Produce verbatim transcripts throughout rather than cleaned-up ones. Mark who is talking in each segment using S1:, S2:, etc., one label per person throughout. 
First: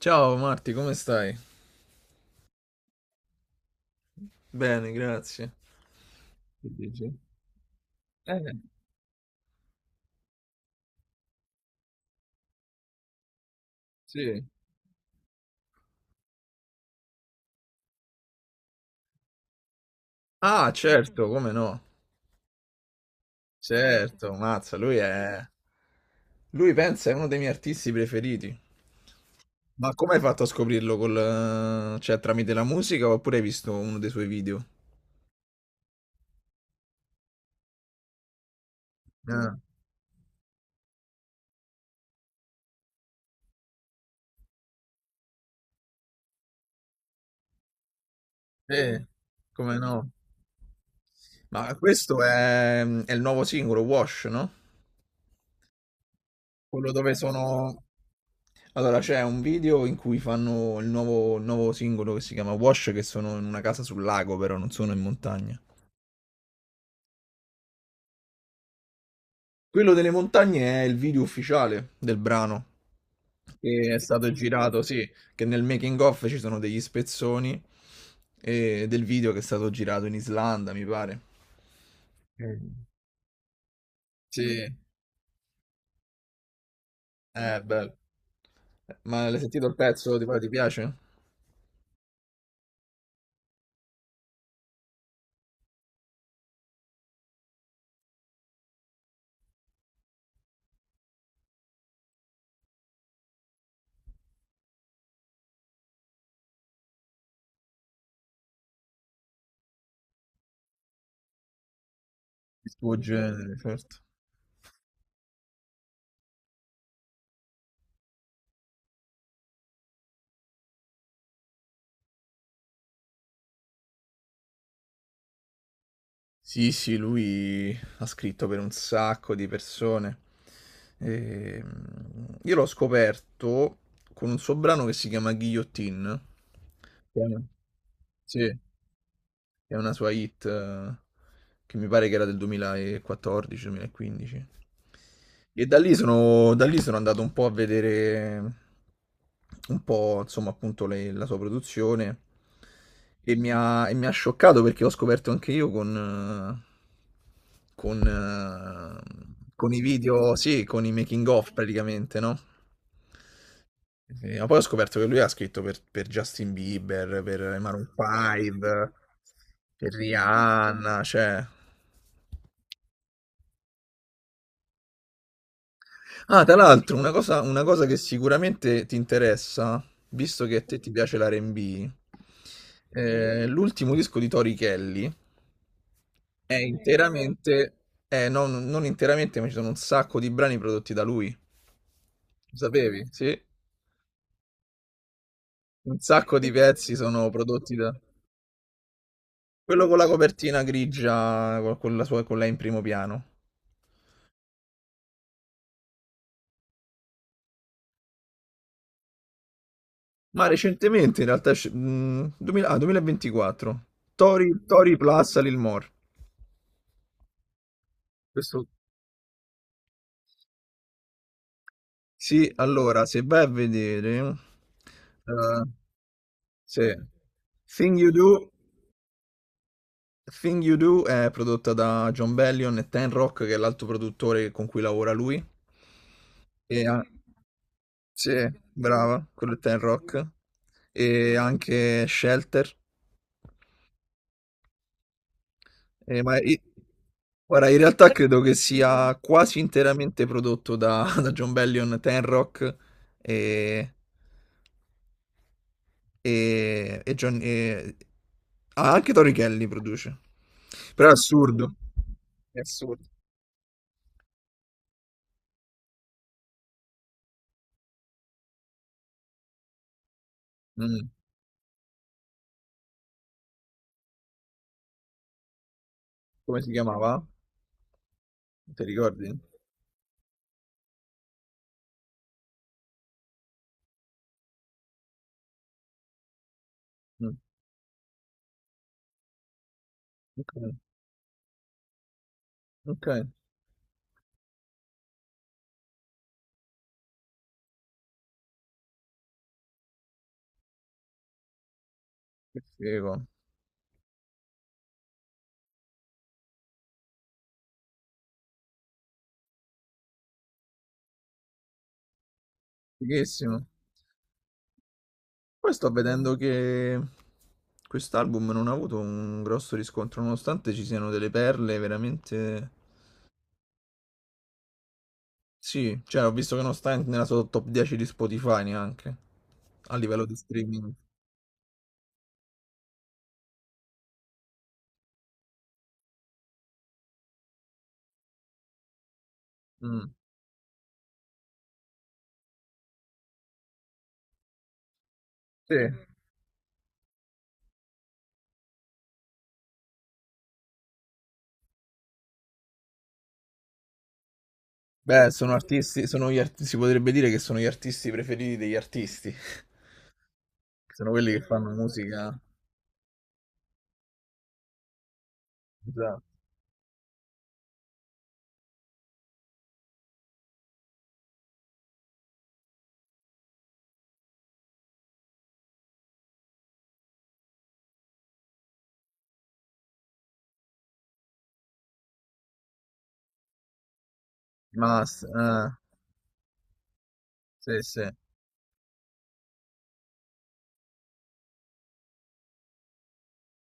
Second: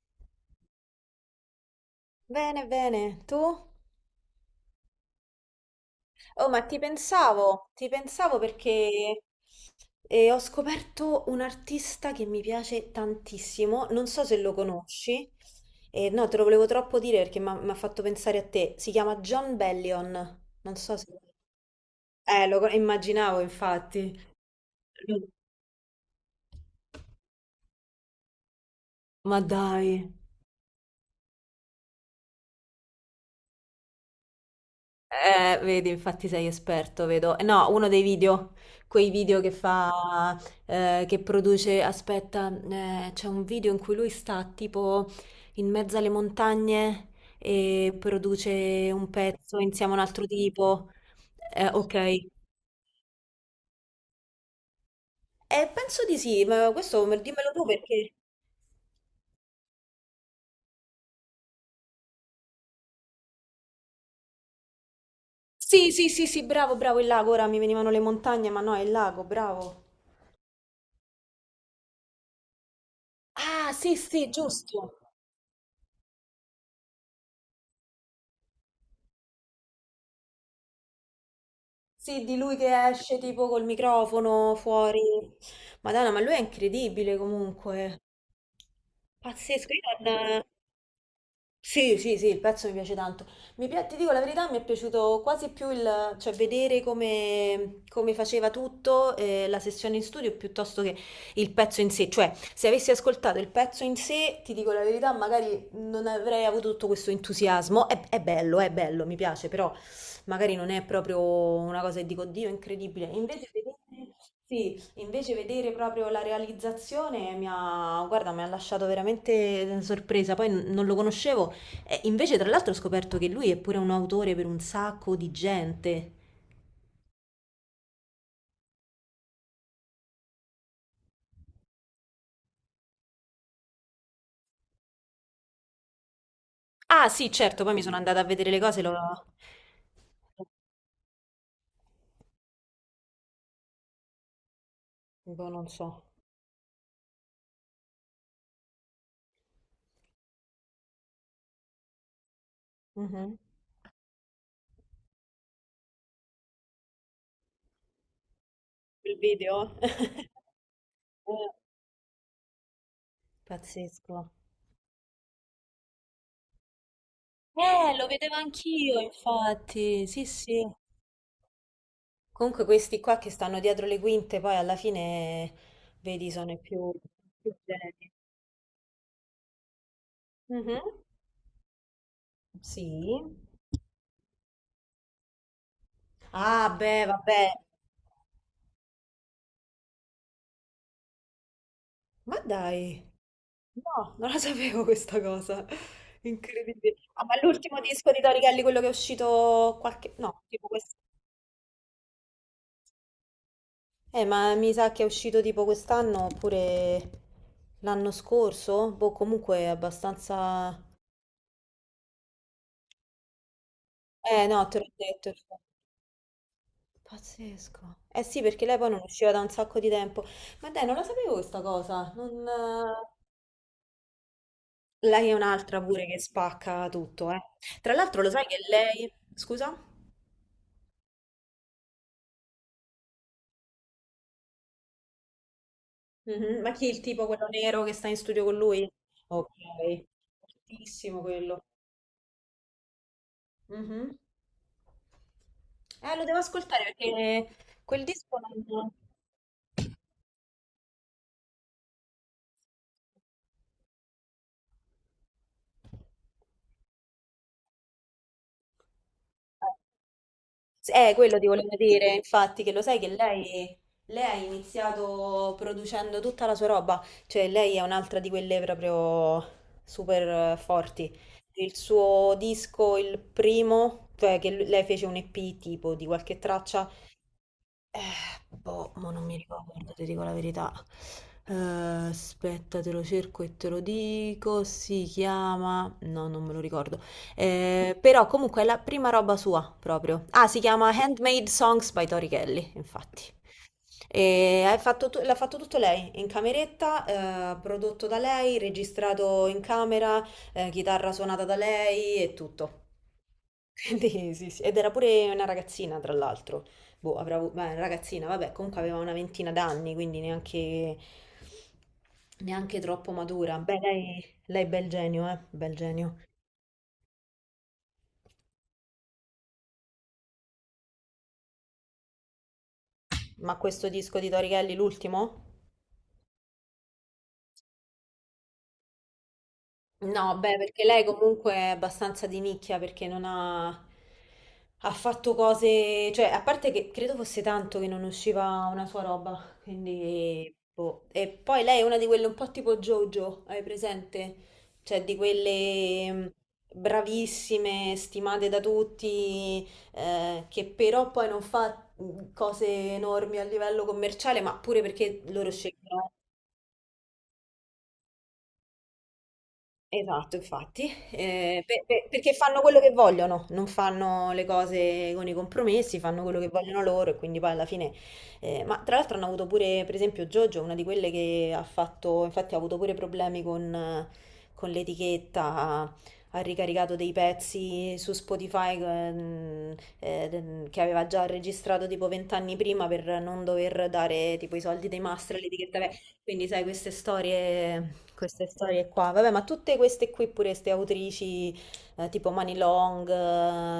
S1: Ciao Marti, come stai?
S2: Bene, bene, tu?
S1: Bene, grazie.
S2: Oh, ma
S1: Che
S2: ti
S1: dici?
S2: pensavo, ti pensavo
S1: Eh,
S2: perché eh, ho scoperto un artista che mi piace tantissimo, non so se
S1: sì.
S2: lo conosci. Eh, no, te lo volevo troppo dire perché mi ha mi ha fatto pensare a te, si chiama John Bellion,
S1: Ah,
S2: non so se...
S1: certo, come no?
S2: Eh, lo co- immaginavo infatti.
S1: Certo, mazza, lui è... Lui pensa è uno dei miei artisti preferiti.
S2: Ma dai.
S1: Ma come hai fatto a scoprirlo col... eh, cioè tramite la musica oppure hai visto uno dei suoi video?
S2: Eh, vedi, infatti sei esperto, vedo. Eh, No, uno dei video, quei video che
S1: Ah,
S2: fa, eh, che produce, aspetta, eh, c'è un video in cui lui sta tipo in mezzo alle montagne e produce
S1: sì,
S2: un pezzo
S1: come
S2: insieme a un
S1: no?
S2: altro tipo. Eh,
S1: Ma
S2: ok.
S1: questo
S2: Eh,
S1: è, è, il nuovo singolo, Wash, no?
S2: penso di sì, ma
S1: Quello
S2: questo
S1: dove
S2: me- dimmelo tu
S1: sono...
S2: perché...
S1: Allora, c'è un video in cui fanno il nuovo, il nuovo singolo che si chiama Wash, che sono in una casa sul lago, però non sono in montagna.
S2: Sì, sì, sì, sì, bravo, bravo, il lago, ora mi venivano le montagne, ma no, è il lago, bravo.
S1: Quello delle montagne è il video ufficiale del brano,
S2: Ah,
S1: che
S2: sì,
S1: è stato
S2: sì,
S1: girato,
S2: giusto.
S1: sì, che nel making of ci sono degli spezzoni eh, del video che è stato girato in Islanda, mi pare.
S2: Sì, di lui
S1: Mm.
S2: che esce tipo col microfono
S1: Sì,
S2: fuori. Madonna, ma lui è incredibile
S1: è bello.
S2: comunque.
S1: Ma l'hai sentito
S2: Pazzesco,
S1: il
S2: io
S1: pezzo? Ti,
S2: non...
S1: ti piace?
S2: Sì, sì, sì, il pezzo mi piace tanto. Mi pi- ti dico la verità, mi è piaciuto quasi più il, cioè, vedere come, come faceva tutto, eh, la sessione in studio, piuttosto che il pezzo in sé. Cioè, se avessi ascoltato il pezzo in sé, ti dico la verità, magari non avrei avuto tutto questo entusiasmo. È, è bello, è bello, mi piace, però magari non è proprio una cosa che dico, Dio, è
S1: Il tuo
S2: incredibile. E invece
S1: genere, certo.
S2: vedere, sì, invece vedere proprio la realizzazione mi ha, guarda, mi ha lasciato veramente sorpresa. Poi n- non lo conoscevo. E invece, tra l'altro, ho scoperto che lui è pure un autore per un sacco di gente.
S1: Sì, sì, lui ha scritto per un sacco di persone. E, mm, io l'ho scoperto con un suo brano che si chiama Guillotine.
S2: Ah, sì,
S1: Chiama-
S2: certo, poi mi sono andata a vedere
S1: Sì.
S2: le cose, lo...
S1: È una sua hit eh, che mi pare che era del duemilaquattordici-duemilaquindici.
S2: boh,
S1: E
S2: non
S1: da lì
S2: so.
S1: sono, da lì sono andato un po' a vedere un po', insomma, appunto le- la sua produzione, e
S2: Mhm.
S1: mi ha, e mi ha scioccato perché ho scoperto anche io con, eh, con,
S2: Il
S1: eh,
S2: video?
S1: con i video, sì, con i making
S2: Eh,
S1: of praticamente, no?
S2: Pazzesco.
S1: Sì, ma poi ho scoperto che lui ha scritto per, per, Justin Bieber, per i Maroon
S2: Eh, lo vedevo
S1: cinque,
S2: anch'io,
S1: per
S2: infatti. Sì, sì.
S1: Rihanna, cioè...
S2: Comunque questi qua che stanno dietro le quinte, poi alla fine, vedi,
S1: Ah,
S2: sono
S1: tra
S2: i più,
S1: l'altro, una cosa,
S2: più
S1: una cosa che
S2: geni.
S1: sicuramente ti interessa, visto che a te
S2: Mhm.
S1: ti piace l'R e B.
S2: Sì.
S1: Eh, l'ultimo disco di Tori Kelly è
S2: Ah, beh, vabbè.
S1: interamente... eh, No, non, non interamente, ma ci sono un sacco di brani prodotti da lui.
S2: Ma
S1: Lo
S2: dai,
S1: sapevi? Sì?
S2: no, non la sapevo questa cosa.
S1: Un sacco di pezzi
S2: Incredibile. Ah,
S1: sono
S2: ma
S1: prodotti
S2: l'ultimo
S1: da...
S2: disco di Tori Kelly, quello che è uscito
S1: Quello con la
S2: qualche... No,
S1: copertina
S2: tipo questo.
S1: grigia, con, con la sua, con lei in primo piano.
S2: Eh, ma mi sa che è uscito tipo quest'anno oppure l'anno scorso? Boh, comunque è
S1: Ma
S2: abbastanza...
S1: recentemente, in realtà, esce- mh, duemila, ah, duemilaventiquattro.
S2: Eh,
S1: Tori,
S2: no, te l'ho
S1: Tori
S2: detto.
S1: Plus Lil Mor.
S2: Pazzesco. Eh sì, perché
S1: Questo...
S2: lei poi non usciva da un sacco di tempo. Ma dai, non la sapevo questa cosa. Non...
S1: Sì, allora,
S2: eh,
S1: se vai a vedere...
S2: lei è
S1: eh,
S2: un'altra pure che spacca
S1: sì.
S2: tutto, eh. Tra
S1: Thing You
S2: l'altro lo sai
S1: Do...
S2: che lei... Scusa?
S1: Thing You Do è prodotta da John Bellion e Ten Rock, che è l'altro produttore con cui lavora lui.
S2: Mhm. Ma
S1: E,
S2: chi è il
S1: ha-
S2: tipo quello nero che sta in
S1: sì,
S2: studio con lui?
S1: brava, quello
S2: Ok.
S1: è Ten Rock.
S2: Fortissimo
S1: E
S2: quello.
S1: anche Shelter.
S2: Mhm. Eh,
S1: Eh,
S2: lo
S1: ma
S2: devo
S1: i-
S2: ascoltare perché
S1: guarda, in
S2: quel
S1: realtà
S2: disco
S1: credo che
S2: non...
S1: sia quasi interamente prodotto da, da John Bellion, Tenrock e, e, e John- e- ah, anche Tori Kelly produce.
S2: S-
S1: Però è
S2: Eh, quello ti volevo
S1: assurdo.
S2: dire,
S1: È
S2: infatti, che lo sai
S1: assurdo.
S2: che lei, lei ha iniziato producendo tutta la sua roba, cioè lei è un'altra di quelle proprio super eh,
S1: Mm.
S2: forti. Il suo disco, il primo, cioè che l- lei fece un E P tipo di qualche
S1: Come si
S2: traccia,
S1: chiamava?
S2: eh,
S1: Non ti
S2: boh, mo non mi
S1: ricordi?
S2: ricordo, ti dico la verità. Eh, aspetta, te lo cerco e te lo dico. Si chiama... No, non me lo ricordo.
S1: Mm.
S2: Eh, però comunque è la prima roba sua, proprio. Ah,
S1: Ok,
S2: si chiama Handmade Songs by Tori Kelly,
S1: ok.
S2: infatti. E hai fatto tu- l'ha fatto tutto lei, in cameretta, eh, prodotto da lei, registrato in camera, eh, chitarra suonata da lei e
S1: Che
S2: tutto.
S1: figo.
S2: Quindi sì, sì. Ed era pure una ragazzina, tra l'altro boh, avrà avuto, beh, ragazzina, vabbè, comunque aveva una ventina d'anni, quindi neanche, neanche troppo matura.
S1: Fighissimo.
S2: Beh, lei, lei bel genio, eh,
S1: Poi
S2: bel
S1: sto
S2: genio.
S1: vedendo che quest'album non ha avuto un grosso riscontro, nonostante ci siano delle perle veramente...
S2: Ma questo disco di Tori Kelly, l'ultimo?
S1: Sì, cioè ho visto che non sta nella sua top dieci di Spotify neanche, a livello di
S2: No, beh, perché
S1: streaming.
S2: lei comunque è abbastanza di nicchia perché non ha, ha fatto cose, cioè, a parte che credo fosse tanto che non usciva una sua roba,
S1: Mm.
S2: quindi boh. E poi lei è una di quelle un po' tipo JoJo, hai presente? Cioè, di
S1: Sì.
S2: quelle mh, bravissime, stimate da tutti, eh, che però poi non fa mh, cose enormi a livello commerciale, ma pure perché
S1: Beh,
S2: loro
S1: sono artisti,
S2: scelgono.
S1: sono gli arti- si potrebbe dire che sono gli artisti preferiti degli artisti,
S2: Esatto, infatti,
S1: sono quelli che
S2: eh,
S1: fanno
S2: per- per- perché
S1: musica,
S2: fanno quello che vogliono, non fanno le cose con i compromessi, fanno quello
S1: esatto.
S2: che vogliono loro e quindi poi alla fine... eh, ma tra l'altro hanno avuto pure, per esempio, Jojo, una di quelle che ha fatto, infatti ha avuto pure problemi con, eh, con l'etichetta, ha, ha ricaricato dei pezzi su Spotify ehm, eh, de- che aveva già registrato tipo vent'anni prima per non dover dare tipo i soldi dei
S1: Master,
S2: master all'etichetta.
S1: eh,
S2: Beh, quindi sai, queste
S1: sì, sì,
S2: storie...
S1: eh,
S2: Queste storie qua, vabbè, ma tutte queste qui pure, queste autrici eh, tipo Mani Long,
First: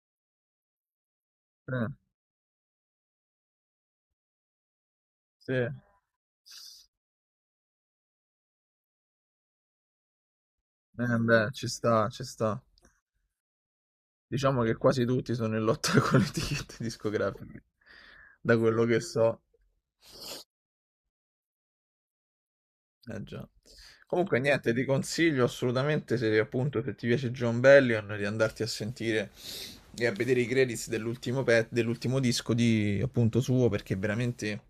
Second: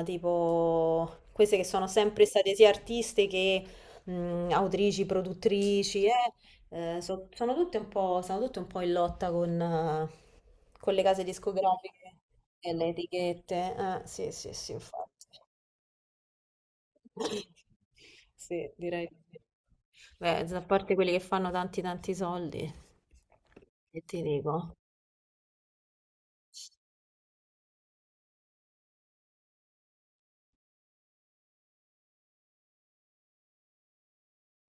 S2: eh, tipo queste che sono sempre state sia artiste che mh, autrici,
S1: sì. Eh,
S2: produttrici, eh, eh, so- sono tutte un po', sono tutte un po' in lotta con, eh, con le case
S1: beh, ci sta,
S2: discografiche
S1: ci sta.
S2: e le etichette. Eh, sì, sì,
S1: Diciamo
S2: sì,
S1: che quasi
S2: infatti.
S1: tutti sono in lotta con le etichette discografiche, da
S2: Sì,
S1: quello che
S2: direi di sì.
S1: so.
S2: Beh, a parte quelli che fanno tanti tanti soldi,
S1: Eh già.
S2: e ti
S1: Comunque
S2: dico.
S1: niente, ti consiglio assolutamente se appunto se ti piace John Bellion di andarti a sentire e a vedere i credits dell'ultimo pe- dell'ultimo disco di appunto suo perché veramente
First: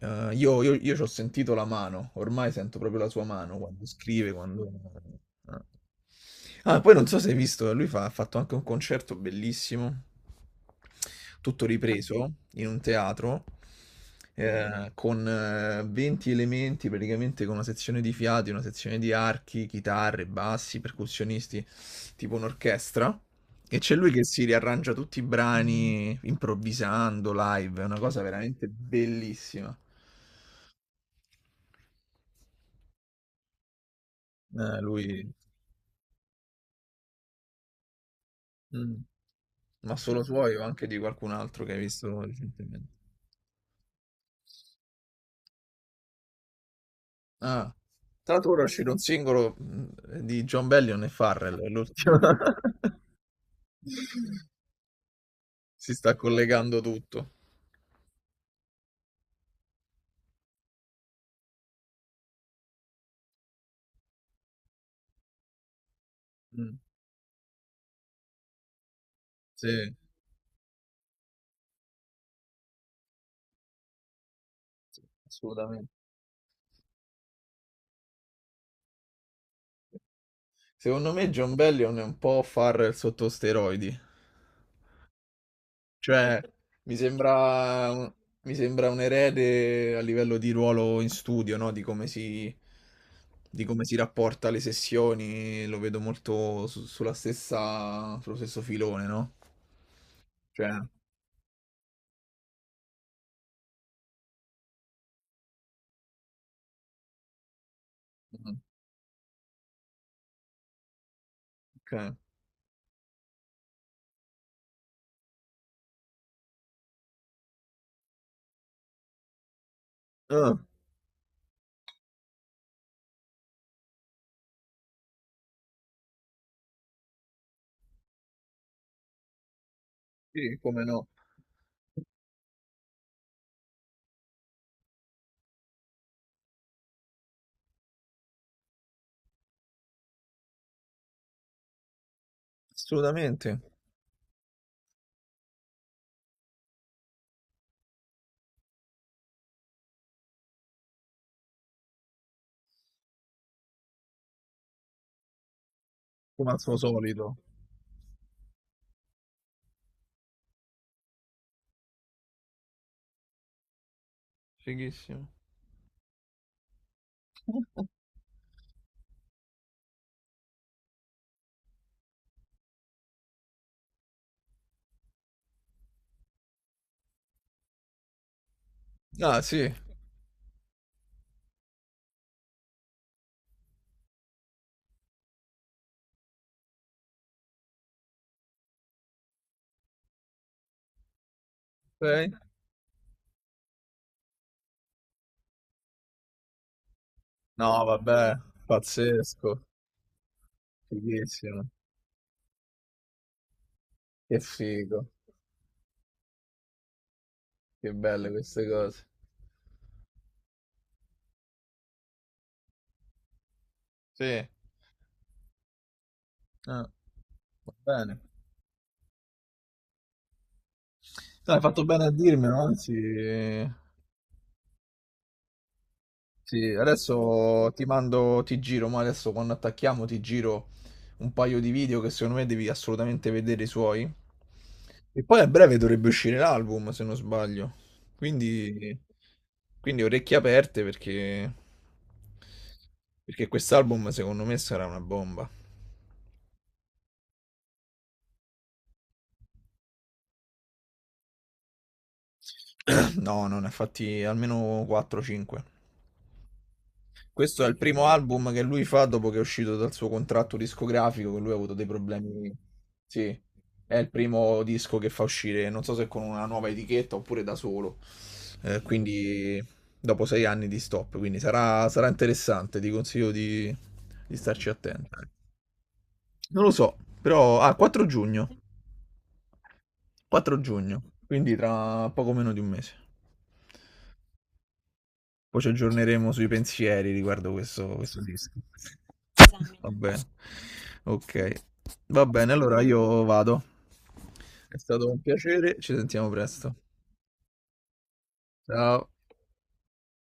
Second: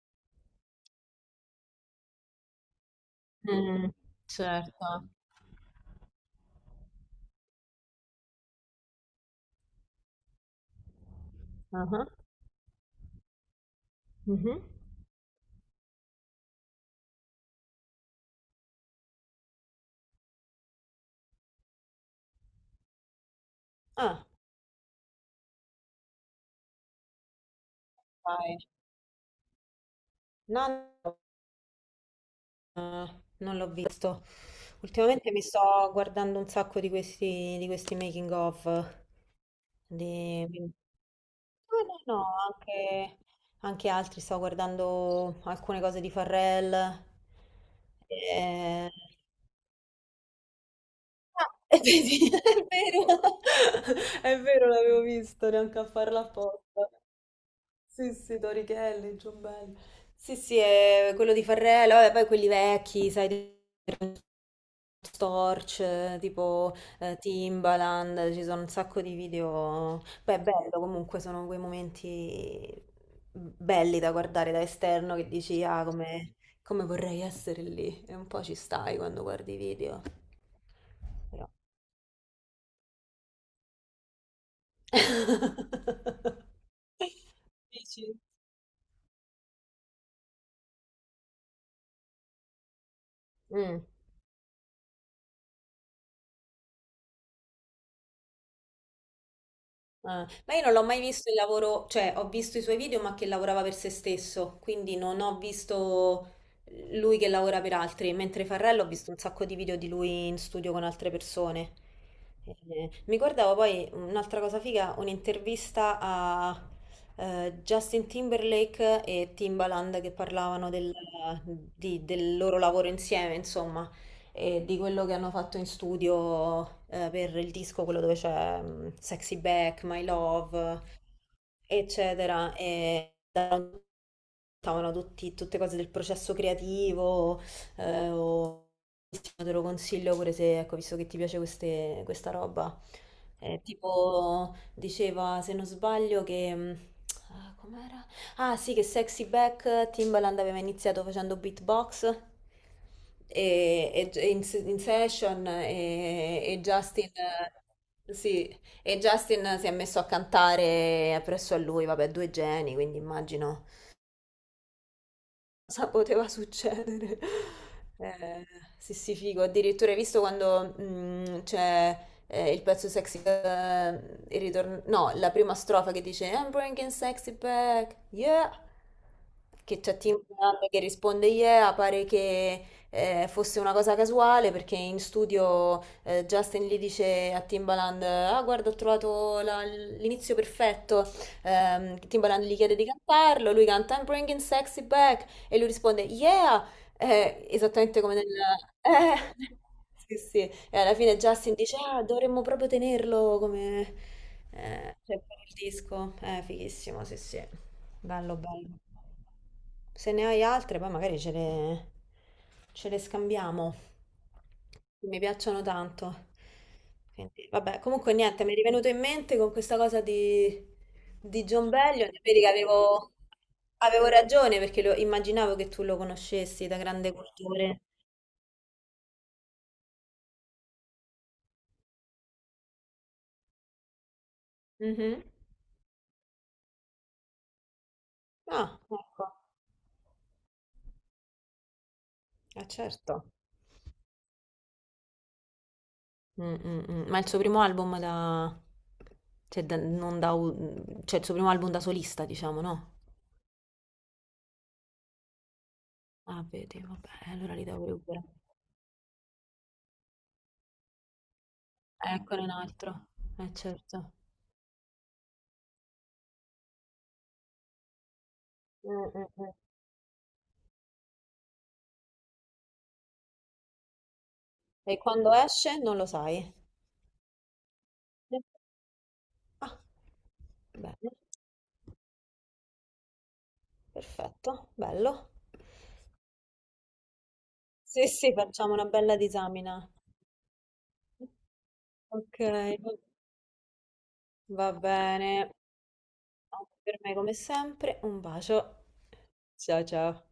S1: eh, io, io, io ci ho sentito la mano, ormai sento proprio la sua mano quando
S2: Mh,
S1: scrive, quando...
S2: certo.
S1: eh. Ah, poi non so se hai visto, lui fa- ha fatto anche un concerto bellissimo, tutto
S2: Ah-ah.
S1: ripreso in un teatro,
S2: Mh-mh.
S1: eh, con eh, venti elementi, praticamente con una sezione di fiati, una sezione di archi, chitarre, bassi, percussionisti, tipo un'orchestra. E c'è lui che
S2: Ah,
S1: si riarrangia tutti i brani improvvisando live, è una cosa
S2: dai.
S1: veramente bellissima.
S2: No, no, non l'ho visto.
S1: Eh,
S2: Ultimamente
S1: lui.
S2: mi sto guardando un sacco di questi di questi making of
S1: Mm. Ma
S2: di
S1: solo suoi
S2: di
S1: o
S2: no,
S1: anche di qualcun altro che hai
S2: no,
S1: visto
S2: no,
S1: recentemente?
S2: anche anche altri. Stavo guardando alcune cose di Farrell.
S1: Ah, tra l'altro ora è
S2: Ehm
S1: uscito un singolo mh, di John Bellion e
S2: ah,
S1: Farrell, è
S2: e
S1: l'ultimo.
S2: vedi, è vero, è vero, l'avevo visto, neanche a
S1: Si sta
S2: farlo
S1: collegando
S2: apposta.
S1: tutto.
S2: Sì, sì, Torichelli, Giombelli. Sì, sì, è quello di Farrell, vabbè, poi quelli vecchi, sai, di Storch, eh, tipo
S1: Mm,
S2: eh, Timbaland, ci sono un sacco di
S1: sì,
S2: video. Beh, è bello comunque, sono quei momenti belli da guardare da
S1: sì,
S2: esterno che dici, ah,
S1: assolutamente.
S2: come, come, vorrei essere lì. E un po' ci stai quando guardi i video.
S1: Secondo me
S2: Però...
S1: John Bellion è un po' Farrell sotto steroidi. Cioè, mi sembra un,
S2: Dici?
S1: mi sembra un erede a livello di ruolo in studio, no? Di come si, di
S2: Mm.
S1: come si rapporta alle sessioni, lo vedo molto su- sulla stessa, sullo stesso filone, no?
S2: Ah, ma io
S1: Cioè,
S2: non l'ho mai visto il lavoro, cioè ho visto i suoi video ma che lavorava per se stesso, quindi non ho visto lui che lavora per altri, mentre
S1: mm,
S2: Farrello ho visto un sacco di video di lui in studio con altre persone.
S1: ok.
S2: Eh, mi guardavo poi un'altra cosa figa, un'intervista a eh, Justin Timberlake e Timbaland che
S1: Ah,
S2: parlavano del, di- del loro lavoro insieme, insomma e di quello che hanno fatto in studio eh, per il disco, quello dove c'è mm, Sexy Back, My
S1: sì,
S2: Love,
S1: come no?
S2: eccetera. E davano tutti- tutte cose del processo creativo, eh, o bellissimo, te lo consiglio pure se, ecco, visto che ti piace queste- questa roba.
S1: Assolutamente,
S2: Eh, tipo, diceva, se non sbaglio, che... mh, ah, com'era? Ah, sì, che Sexy Back Timbaland aveva iniziato facendo beatbox e, e- e in, se- in session e,
S1: come al
S2: e
S1: suo
S2: Justin...
S1: solito.
S2: eh, Sì, e Justin si è messo a cantare presso a lui, vabbè, due geni, quindi immagino
S1: Fighissimo.
S2: cosa poteva succedere? Eh, sì, sì, figo. Addirittura hai visto quando mm, c'è eh, il pezzo sexy, eh, il ritorno, no, la prima strofa che dice I'm bringing sexy back, yeah.
S1: Ah, sì,
S2: Che c'è Tim Dunn che risponde yeah, pare che eh, fosse una cosa casuale perché in studio eh, Justin gli dice a Timbaland, ah guarda ho trovato la- l'inizio perfetto. Ehm,
S1: ok.
S2: Timbaland gli chiede di cantarlo, lui canta I'm bringing sexy back e lui risponde, yeah, eh,
S1: No,
S2: esattamente come nel...
S1: vabbè,
S2: eh,
S1: pazzesco,
S2: sì, sì. E alla fine Justin
S1: fighissimo.
S2: dice, ah, dovremmo proprio tenerlo come...
S1: Che
S2: eh,
S1: figo,
S2: cioè, per il disco. Eh, fighissimo, sì, sì.
S1: che belle
S2: Bello,
S1: queste
S2: bello.
S1: cose.
S2: Se ne hai altre, poi magari ce le, ce le scambiamo.
S1: Sì.
S2: Mi piacciono tanto.
S1: Ah,
S2: Quindi, vabbè,
S1: va
S2: comunque
S1: bene.
S2: niente, mi è rivenuto in mente con questa cosa di, di
S1: No, hai
S2: John
S1: fatto bene a
S2: Bellion, vedi che
S1: dirmelo, anzi,
S2: avevo, avevo ragione perché lo- immaginavo che tu lo conoscessi
S1: sì,
S2: da grande
S1: adesso
S2: cultore.
S1: ti mando, ti giro, ma adesso quando attacchiamo ti giro un paio di video che secondo me devi assolutamente vedere i suoi.
S2: Mhm.
S1: E poi a breve dovrebbe uscire l'album, se non sbaglio.
S2: Ah,
S1: Quindi,
S2: ecco.
S1: quindi orecchie aperte perché,
S2: Eh certo.
S1: perché quest'album secondo me sarà una bomba.
S2: Mm, mm, mm. Ma il suo primo album da... Cioè, da- non da... u- cioè, il suo primo album da solista, diciamo, no?
S1: No, non ne ha fatti almeno quattro cinque.
S2: Ah, vedi, vabbè, allora
S1: Questo
S2: li
S1: è il
S2: devo
S1: primo
S2: recuperare.
S1: album che lui fa dopo che è uscito dal suo contratto discografico, che lui ha avuto dei
S2: Eccone un
S1: problemi.
S2: altro.
S1: Sì,
S2: Eh
S1: è il
S2: certo.
S1: primo disco che fa uscire, non so se con una nuova etichetta oppure da solo. Eh,
S2: Mm, mm, mm.
S1: quindi dopo sei anni di stop, quindi sarà, sarà, interessante, ti consiglio di, di starci
S2: E
S1: attento.
S2: quando esce non lo sai?
S1: Non lo so, però... Ah, quattro giugno.
S2: Ah,
S1: quattro giugno,
S2: bene.
S1: quindi tra poco meno di un mese.
S2: Perfetto, bello.
S1: Poi ci aggiorneremo sui pensieri riguardo questo,
S2: Sì,
S1: questo
S2: sì,
S1: disco.
S2: facciamo una bella disamina.
S1: Va bene. Ok. Va
S2: Ok,
S1: bene, allora io vado.
S2: va
S1: È stato un
S2: bene.
S1: piacere, ci sentiamo
S2: Anche
S1: presto.
S2: per me, come sempre, un bacio.
S1: Ciao.
S2: Ciao, ciao.